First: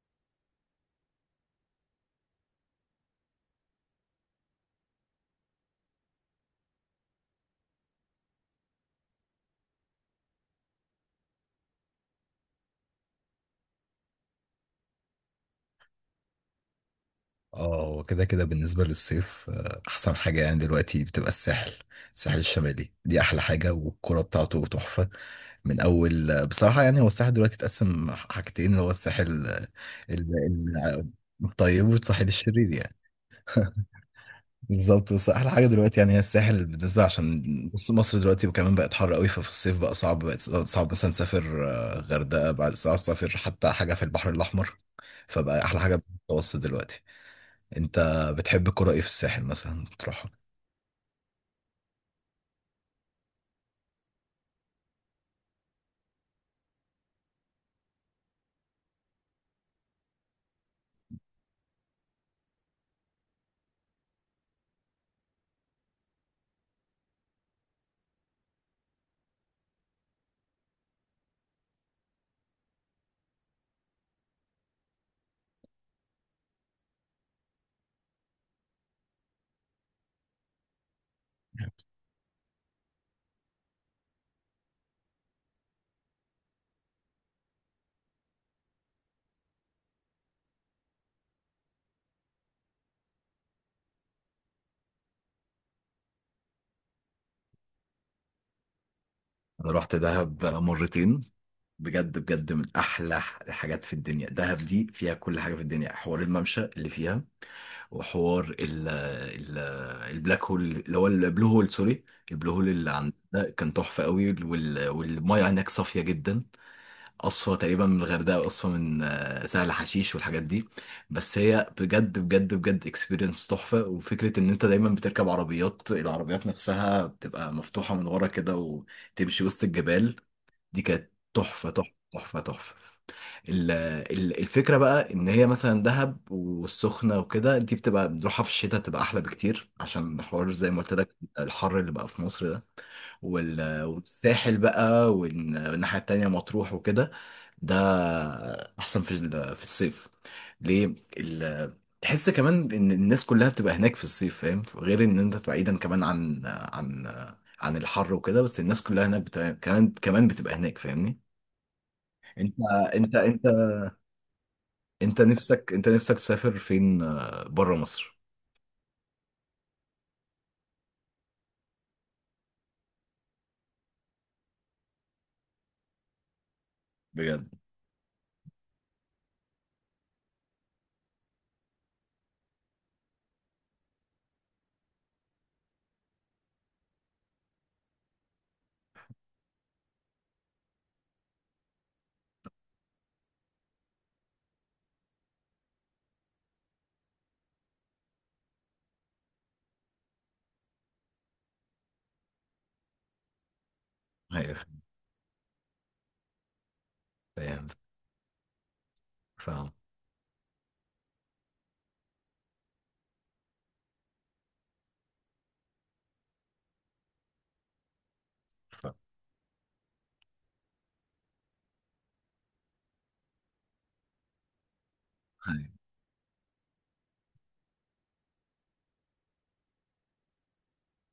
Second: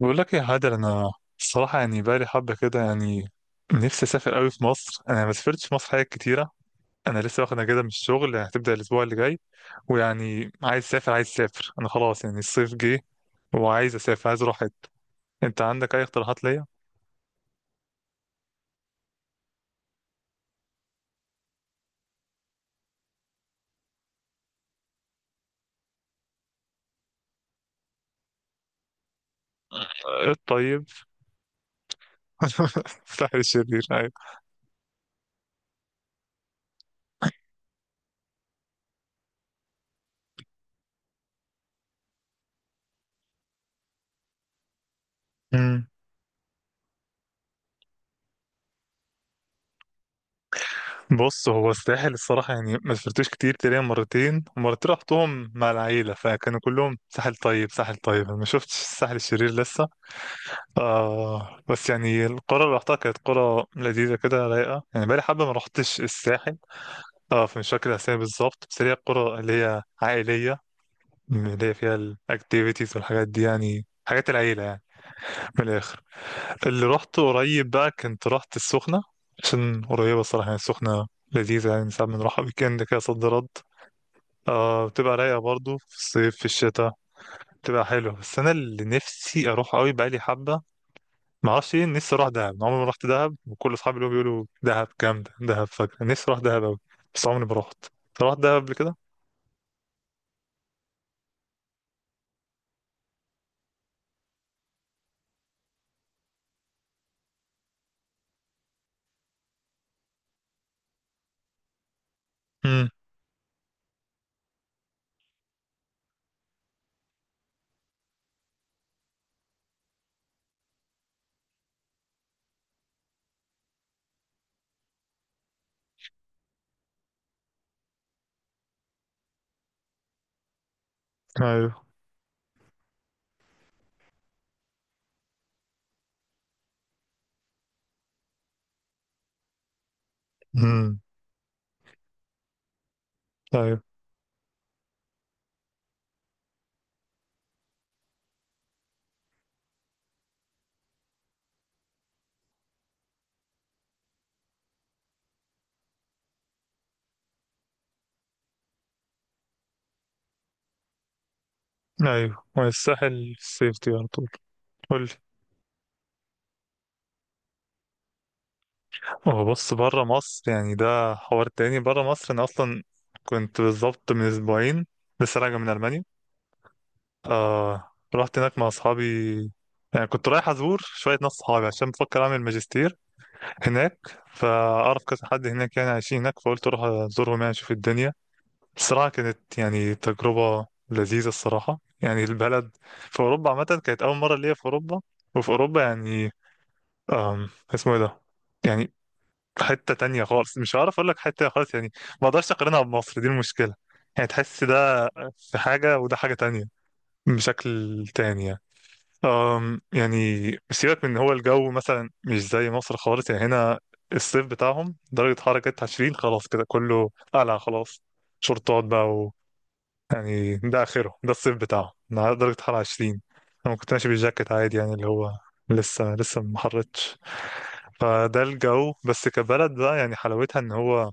بقول لك يا هادر، انا الصراحه يعني بقالي حبه كده، يعني نفسي اسافر قوي في مصر. انا ما سافرتش في مصر حاجات كتيره. انا لسه واخد اجازه من الشغل، يعني هتبدا الاسبوع اللي جاي. ويعني عايز اسافر انا خلاص، يعني الصيف جه وعايز اسافر، عايز اروح حته. انت عندك اي اقتراحات ليا؟ اه، هو كده كده بالنسبة للصيف، أحسن حاجة يعني دلوقتي بتبقى الساحل الشمالي. دي أحلى حاجة، والكرة بتاعته تحفة. من أول بصراحة يعني هو الساحل دلوقتي اتقسم حاجتين، اللي هو الساحل آه، ال- طيب. ال- الطيب والساحل الشرير يعني. الساحل الشرير، أيوة. بالظبط. بس أحلى حاجة دلوقتي يعني هي الساحل، بالنسبة عشان بص مصر دلوقتي كمان بقت حر قوي، ففي الصيف بقى صعب، بقت صعب مثلا تسافر غردقة، بعد صعب تسافر حتى حاجة في البحر الأحمر، فبقى أحلى أمم. حاجة المتوسط دلوقتي. انت بتحب الكرة ايه في الساحل؟ مثلا بتروحها؟ بص، هو الساحل الصراحه يعني ما سافرتوش كتير، تقريبا مرتين ومرتين رحتهم مع العيله فكانوا كلهم ساحل طيب، ساحل طيب. أنا ما شفتش الساحل الشرير لسه. آه، بس يعني القرى اللي رحتها كانت قرى لذيذة كده، رايقة. يعني بقالي حبة ما رحتش الساحل. اه، فمش فاكر الأسامي بالظبط، بس هي القرى اللي هي عائلية، اللي هي فيها الأكتيفيتيز والحاجات دي، يعني حاجات العيلة يعني. من الآخر، اللي رحت قريب بقى كنت رحت السخنة عشان قريبة. الصراحة يعني السخنة لذيذة، يعني ساعات بنروحها ويكند كده صد رد. آه، بتبقى رايقة برضو في الصيف، في الشتاء بتبقى حلوة. بس أنا اللي نفسي أروح أوي بقالي حبة، ما اعرفش ايه، نفسي اروح دهب. عمري ما رحت دهب، وكل اصحابي اللي بيقولوا دهب جامده، دهب فجر. نفسي اروح دهب قوي بس عمري ما رحت. أنت رحت دهب قبل كده؟ انا رحت دهب مرتين. بجد بجد، من احلى الحاجات في الدنيا. دهب دي فيها كل حاجه في الدنيا، حوار الممشى اللي فيها، وحوار ال البلاك هول اللي هو البلو هول، سوري، البلو هول امم. اللي عند ده كان تحفه قوي. والميه هناك صافيه جدا. قصفة تقريبا من الغردقة، وقصفة من سهل حشيش والحاجات دي. بس هي بجد بجد بجد اكسبيرينس تحفة، وفكرة ان انت دايما بتركب عربيات، العربيات نفسها بتبقى مفتوحة من ورا كده، وتمشي وسط الجبال. دي كانت ايوه. تحفة تحفة تحفة تحفة. ال- الفكرة بقى ان هي مثلا دهب والسخنة وكده، دي بتبقى بنروحها في الشتاء، بتبقى احلى بكتير، عشان حوار زي ما قلت امم. لك الحر اللي بقى في مصر ده. ايوه. والساحل بقى، والناحية التانية مطروح وكده، ده احسن في في الصيف. ليه تحس كمان ان الناس كلها بتبقى هناك في الصيف، فاهم، غير ان انت تبقى بعيدا كمان عن الحر وكده، بس الناس كلها هناك كمان كمان بتبقى هناك، فاهمني؟ ايوه، انت انت والساحل انت سيفتي على طول. قول لي. انت نفسك تسافر فين، بره مصر؟ هو بص، بره مصر يعني ده حوار تاني. بره مصر انا اصلا كنت بالظبط من اسبوعين لسه راجع من المانيا. بجد؟ آه، رحت هناك مع اصحابي. يعني كنت رايح ازور شويه ناس صحابي عشان بفكر اعمل ماجستير هناك، فأعرف كذا حد هناك يعني عايشين هناك، فقلت أروح أزورهم يعني أشوف الدنيا. الصراحة كانت يعني تجربة لذيذة الصراحة. يعني البلد في أوروبا عامة، كانت أول مرة ليا في أوروبا. وفي أوروبا يعني، اسمه إيه ده، يعني حتة تانية خالص. مش هعرف أقول لك، حتة خالص يعني. ما أقدرش أقارنها بمصر، دي المشكلة. يعني تحس ايوه ده في حاجة وده حاجة تانية، فاهم بشكل تاني يعني. فاهم يعني سيبك من إن هو الجو مثلا مش زي مصر خالص، يعني هنا الصيف بتاعهم درجة حرارة كانت 20، خلاص كده كله قلع، خلاص شورتات فاهم. بقى و... يعني ده آخره، ده الصيف بتاعهم إنها درجة حرارة 20. أنا كنت ماشي بالجاكيت عادي، يعني اللي هو أيوة. لسه لسه ما حرتش. فده الجو، بس كبلد بقى يعني حلاوتها إن هو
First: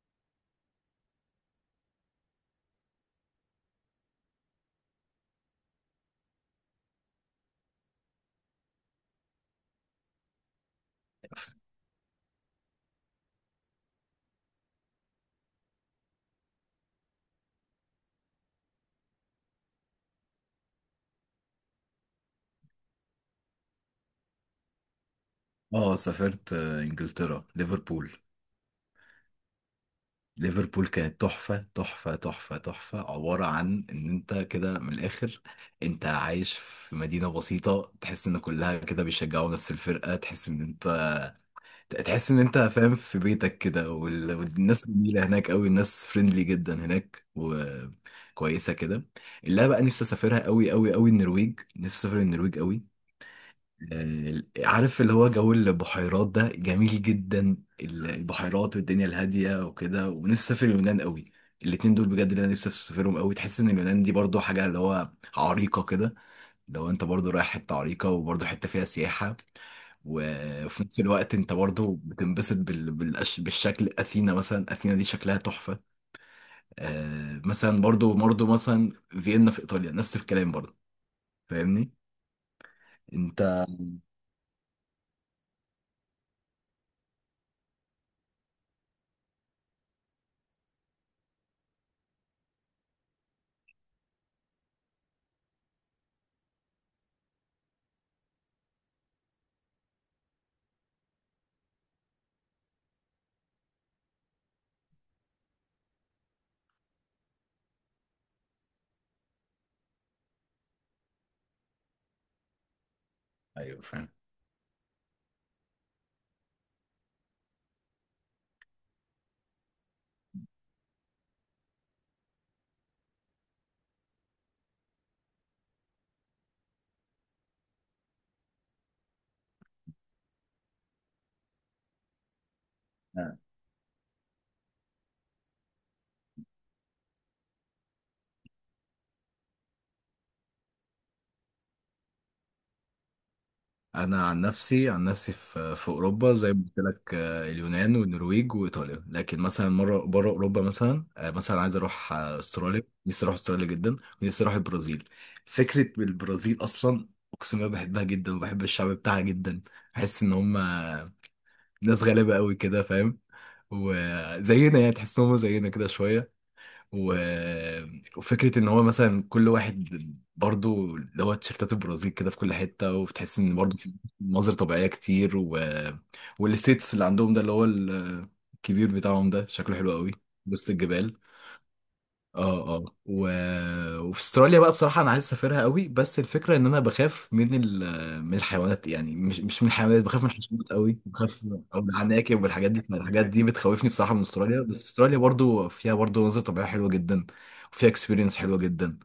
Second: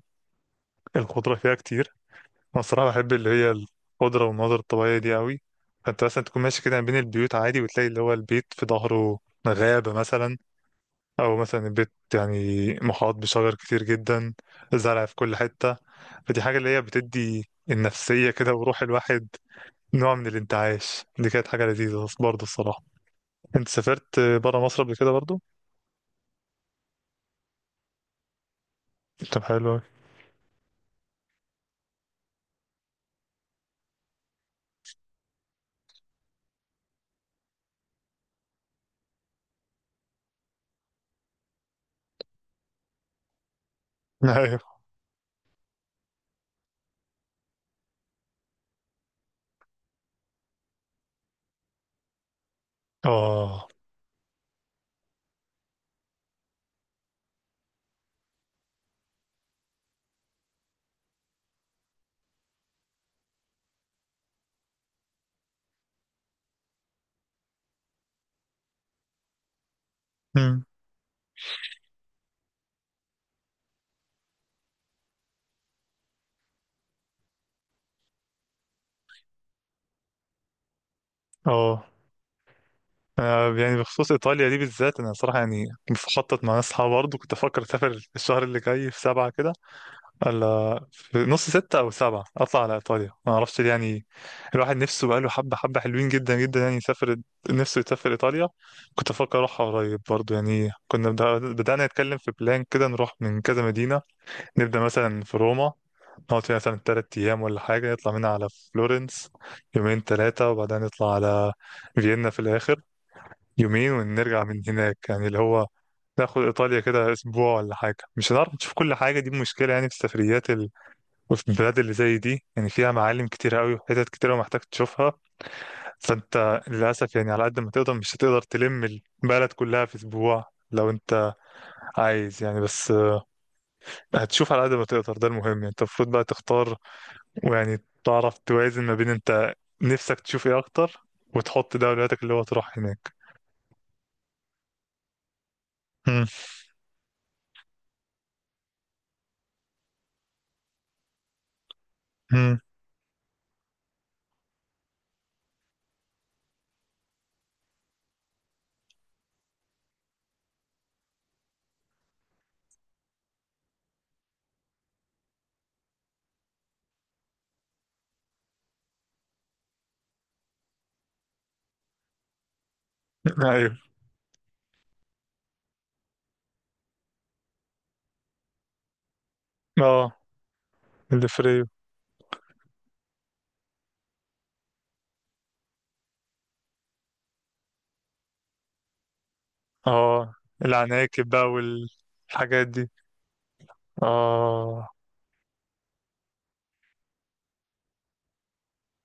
الخضرة فيها كتير. انا الصراحه بحب اللي هي الخضره والمناظر الطبيعيه دي قوي. فانت مثلا تكون ماشي كده ما بين البيوت عادي وتلاقي اللي هو البيت في ظهره غابه مثلا. او مثلا البيت يعني محاط بشجر كتير جدا، زرع في كل حته. فدي حاجه اللي هي بتدي النفسيه كده وروح الواحد نوع من الانتعاش. دي كانت حاجه لذيذه برضه الصراحه. انت سافرت بره مصر قبل كده برضه؟ اه، سافرت انجلترا، ليفربول. طب، حلو أوي. ليفربول كانت تحفة تحفة تحفة تحفة، عبارة عن إن أنت كده من الآخر أنت عايش في مدينة بسيطة، تحس إن كلها كده بيشجعوا نفس الفرقة، تحس إن أنت فاهم في بيتك كده. ايوه. والناس جميلة هناك أوي، الناس فريندلي جدا هناك وكويسة كده. اللي أنا بقى نفسي أسافرها أوي أوي أوي النرويج، نفسي أسافر النرويج أوي. اه. عارف اللي هو جو البحيرات ده جميل جدا، البحيرات والدنيا الهادية وكده. ونفسي أسافر اليونان قوي. الاتنين دول بجد اللي أنا نفسي أسافرهم قوي. تحس إن اليونان دي برضو حاجة اللي هو عريقة كده، لو أنت برضو رايح حتة عريقة، وبرضو حتة فيها سياحة، أمم. وفي نفس الوقت أنت برضو بتنبسط بالشكل. أثينا مثلا، أثينا دي شكلها تحفة. مثلا برضو مثلا فيينا، في إيطاليا نفس الكلام برضو، اه. فاهمني؟ آه، أنت. يعني بخصوص إيطاليا دي بالذات، أنا صراحة يعني بخطط مع ناس صحابي برضه. كنت أفكر أسافر الشهر اللي جاي في سبعة كده، ولا في نص ستة أو سبعة أطلع على إيطاليا. ما أعرفش ليه، يعني الواحد نفسه بقاله حبة، حبة حلوين جدا جدا يعني يسافر، نفسه يسافر إيطاليا. كنت أفكر أروحها قريب برضه. يعني كنا بدأنا نتكلم في بلان كده، نروح من كذا مدينة. نبدأ مثلا في روما، نقعد فيها مثلا تلات أيام ولا حاجة، نطلع منها على فلورنس يومين تلاتة، وبعدين نطلع على فيينا في الآخر أيوه يومين، فاهم. ونرجع من هناك. يعني اللي هو ناخد إيطاليا كده أسبوع ولا حاجة. مش هنعرف نشوف كل حاجة، دي مشكلة يعني في السفريات ال... وفي البلاد اللي زي دي يعني فيها معالم كتيرة قوي وحتت كتيرة ومحتاج تشوفها. فأنت للأسف يعني على قد ما تقدر، مش هتقدر تلم البلد كلها في أسبوع. لو أنت عايز يعني، بس آه، هتشوف على قد ما تقدر، ده المهم. يعني أنت المفروض بقى تختار، ويعني تعرف توازن ما بين أنت نفسك تشوف إيه أكتر، وتحط ده أولوياتك اللي هو تروح هناك. انا عن نفسي في مم. اوروبا زي ما قلت لك اليونان والنرويج وايطاليا، لكن مثلا مره بره اوروبا مثلا، مثلا عايز اروح مم. استراليا، نفسي اروح استراليا جدا. ونفسي اروح البرازيل. فكره البرازيل اصلا اقسم بالله بحبها جدا، وبحب الشعب بتاعها جدا، بحس ان هم ناس غلابه قوي كده، فاهم، وزينا، يعني تحس ان هم زينا كده شويه. و... وفكرة ان هو مثلا كل واحد برضو اللي هو تيشيرتات البرازيل كده في كل حتة، وبتحس ان أيوه. برضو في مناظر طبيعية كتير. والستيتس اللي عندهم ده اللي هو الكبير بتاعهم ده شكله حلو قوي، أه. وسط الجبال. الفري. اه اه. وفي استراليا بقى بصراحة أنا عايز أسافرها قوي، بس الفكرة إن أنا بخاف من من الحيوانات، يعني مش من الحيوانات، بخاف من اه. الحشرات قوي، العناكب بخاف. بقى أو العناكب والحاجات والحاجات دي، دي. الحاجات دي بتخوفني بصراحة من استراليا. بس اه، استراليا برضو فيها برضو مناظر طبيعية حلوة جدا، وفيها اكسبيرينس حلوة جدا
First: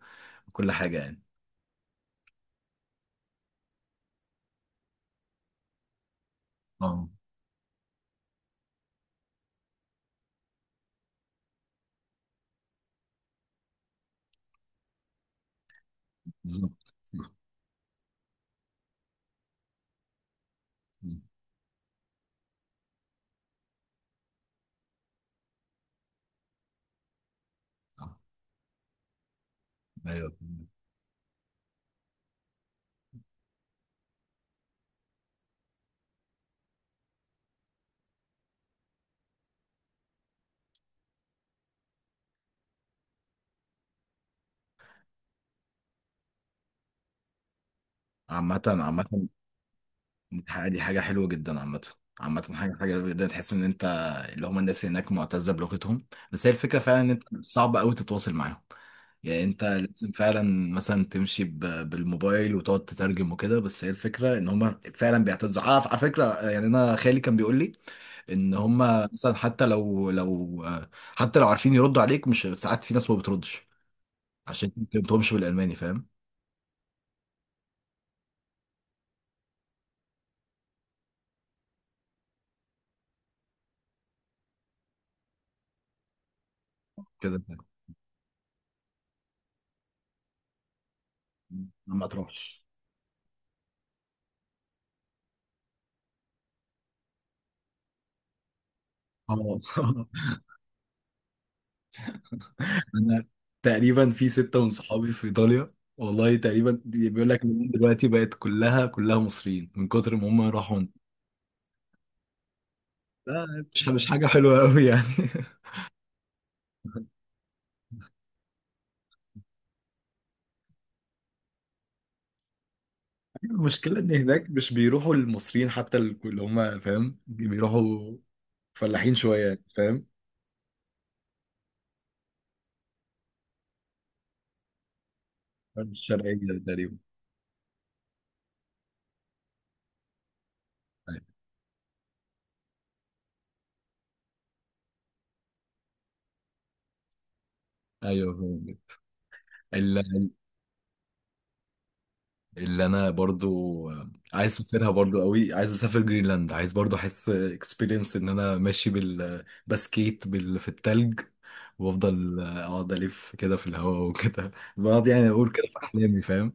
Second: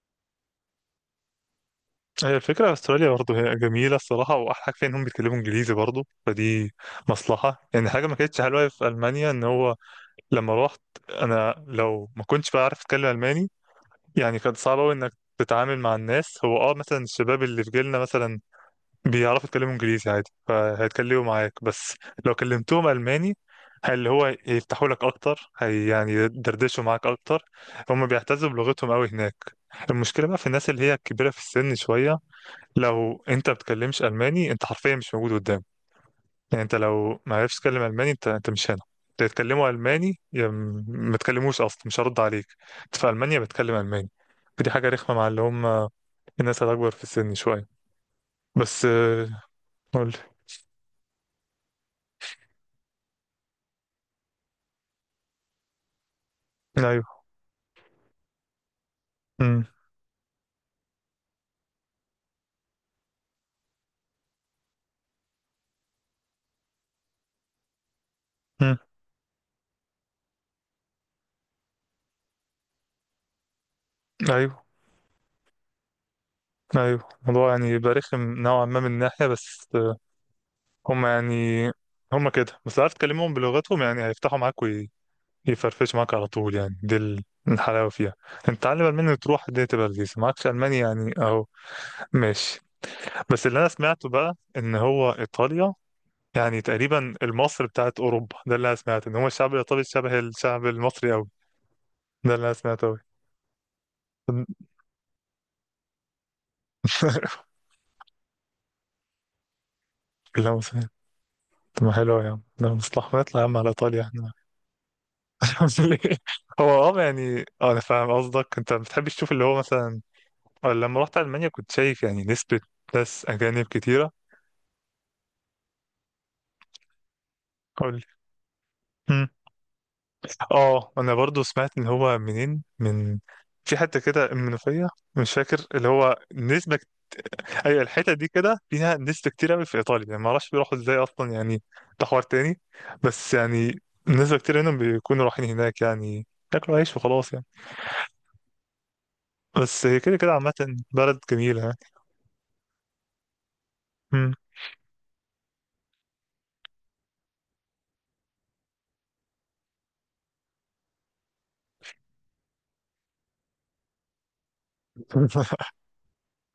وكل حاجة يعني. هي الفكرة استراليا برضه هي جميلة الصراحة، وأحلى حاجة فيها إنهم بيتكلموا إنجليزي برضه، فدي اه. مصلحة. يعني حاجة ما كانتش حلوة في ألمانيا إن هو لما روحت، أنا لو ما كنتش بقى عارف أتكلم ألماني، يعني كان صعب أوي إنك تتعامل مع الناس. هو اه بالظبط. مثلا الشباب اللي في جيلنا مثلا بيعرفوا يتكلموا انجليزي عادي، فهيتكلموا معاك. بس لو كلمتهم الماني، اللي هو يفتحوا لك اكتر، هي يعني يدردشوا معاك اكتر. هم آه. بيعتزوا بلغتهم قوي هناك. المشكله ايوه. بقى في الناس اللي هي كبيره في السن شويه، لو انت بتكلمش الماني انت حرفيا مش موجود قدام. يعني انت لو ما عرفتش تتكلم الماني انت مش هنا. تتكلموا الماني، ما تكلموش اصلا مش هرد عليك. انت في المانيا بتكلم الماني. فدي حاجه رخمه مع اللي هم الناس اللي اكبر في السن شويه. عامة بس عامة، آه، قول. دي حاجة حلوة جدا عامة. عامة، حاجة حلوة جدا، تحس ان انت اللي هم الناس هناك معتزة بلغتهم. بس هي الفكرة فعلا ان انت صعب قوي تتواصل معاهم، يعني امم. انت لازم فعلا مثلا تمشي بالموبايل وتقعد تترجم وكده. بس هي الفكرة ان هم فعلا بيعتزوا على فكرة، يعني انا خالي كان بيقول لي ان هم امم. مثلا، حتى لو عارفين يردوا عليك، مش ساعات في ناس ما بتردش ايوه. عشان ما تكلمتهمش بالالماني، فاهم؟ ايوه، الموضوع يعني يبقى رخم نوعا ما من ناحيه. بس آه، هم يعني هم كده. بس عارف، تكلمهم بلغتهم يعني هيفتحوا معاك ويفرفش معاك على طول. يعني دي كده الحلاوه فيها. انت تعلم الماني وتروح دي تبقى لذيذه. معكش الماني يعني اهو، ما ماشي. تروحش. بس اللي انا سمعته بقى ان هو ايطاليا يعني تقريبا المصر بتاعت اوروبا. ده اللي انا سمعته، ان هو الشعب اه. الايطالي شبه الشعب المصري قوي. ده اللي انا سمعته قوي. انا تقريبا في ستة من صحابي في ايطاليا، والله تقريبا بيقول لك إن دلوقتي بقت كلها كلها مصريين من كتر ما هم لا، راحوا مصري. هنا. طب ما حلو يا عم، ده مصلحة، ما نطلع يا لا عم على مش ايطاليا. حاجة حلوة قوي يعني. ليه؟ هو اه يعني اه انا فاهم قصدك، انت ما بتحبش تشوف اللي هو مثلا. آه، لما رحت المانيا كنت شايف يعني نسبة ناس اجانب المشكلة كتيرة. ان هناك مش بيروحوا المصريين، حتى اللي هم فاهم قول لي. بيروحوا فلاحين مم. شوية يعني، فاهم. اه، انا برضو سمعت ان هو منين، من في حتة كده المنوفية. مش فاكر اللي هو الشرقية، نسبة. تقريبا. ايوه، الحتة دي كده فيها نسبة كتير قوي في ايطاليا. يعني ما اعرفش بيروحوا ازاي ايوه. اصلا، يعني ده حوار تاني. بس يعني نسبة كتير منهم بيكونوا رايحين هناك يعني ياكلوا عيش وخلاص يعني. أيوة، فاهم. بس هي كده كده عامة بلد جميلة يعني. اللي انا برضو مم. عايز اسافرها برضو قوي، عايز اسافر جرينلاند، عايز برضو احس اكسبيرينس ان انا ماشي بالبسكيت في التلج، وافضل اقعد الف كده في الهواء وكده، بقعد يعني اقول كده في احلامي، فاهم.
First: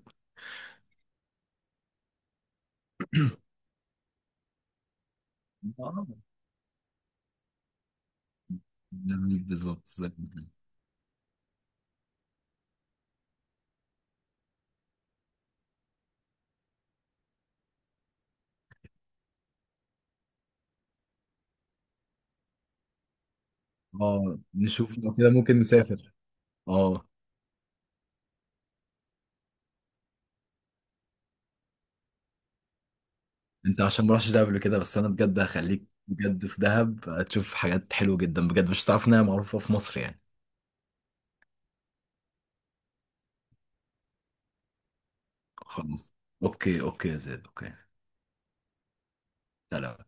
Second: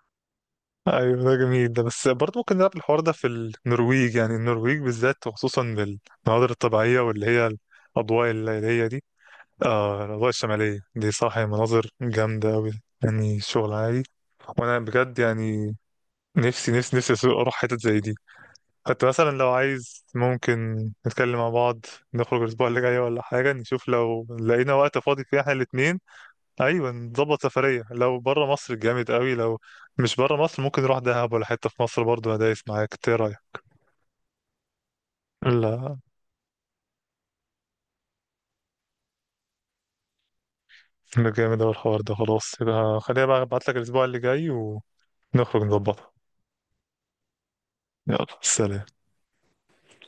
ايوه، ده جميل. ده بس برضه ممكن نلعب الحوار ده في النرويج. يعني النرويج بالذات، وخصوصا اه، المناظر الطبيعيه واللي هي الاضواء الليليه دي. جميل، بالظبط آه، زي ما الاضواء قلت. الشماليه دي، صح. هي مناظر جامده قوي، يعني شغل عالي. وانا بجد يعني نفسي نفسي نفسي اروح حتت زي دي. حتى مثلا لو عايز، ممكن نتكلم مع بعض. نخرج الاسبوع اللي جاي ولا حاجه، نشوف لو اه، لقينا وقت نشوف لو فاضي كده فيه احنا ممكن الاثنين. نسافر. ايوه، اه، نظبط سفريه. لو بره مصر جامد قوي، لو مش بره مصر ممكن نروح دهب ولا حته في مصر برضه. ادايس معاك. إنت ايه رايك؟ انت عشان ما رحتش دهب قبل كده، بس انا بجد هخليك لا، بجد في دهب، هتشوف حاجات حلوه جدا بجد، مش هتعرف انها معروفه في مصر يعني. ده جامد اوي الحوار ده. خلاص يبقى خليها بقى، ابعت لك الاسبوع اللي جاي ونخرج نظبطها. خلاص. اوكي اوكي يا زيد. اوكي. يلا، سلام. سلام.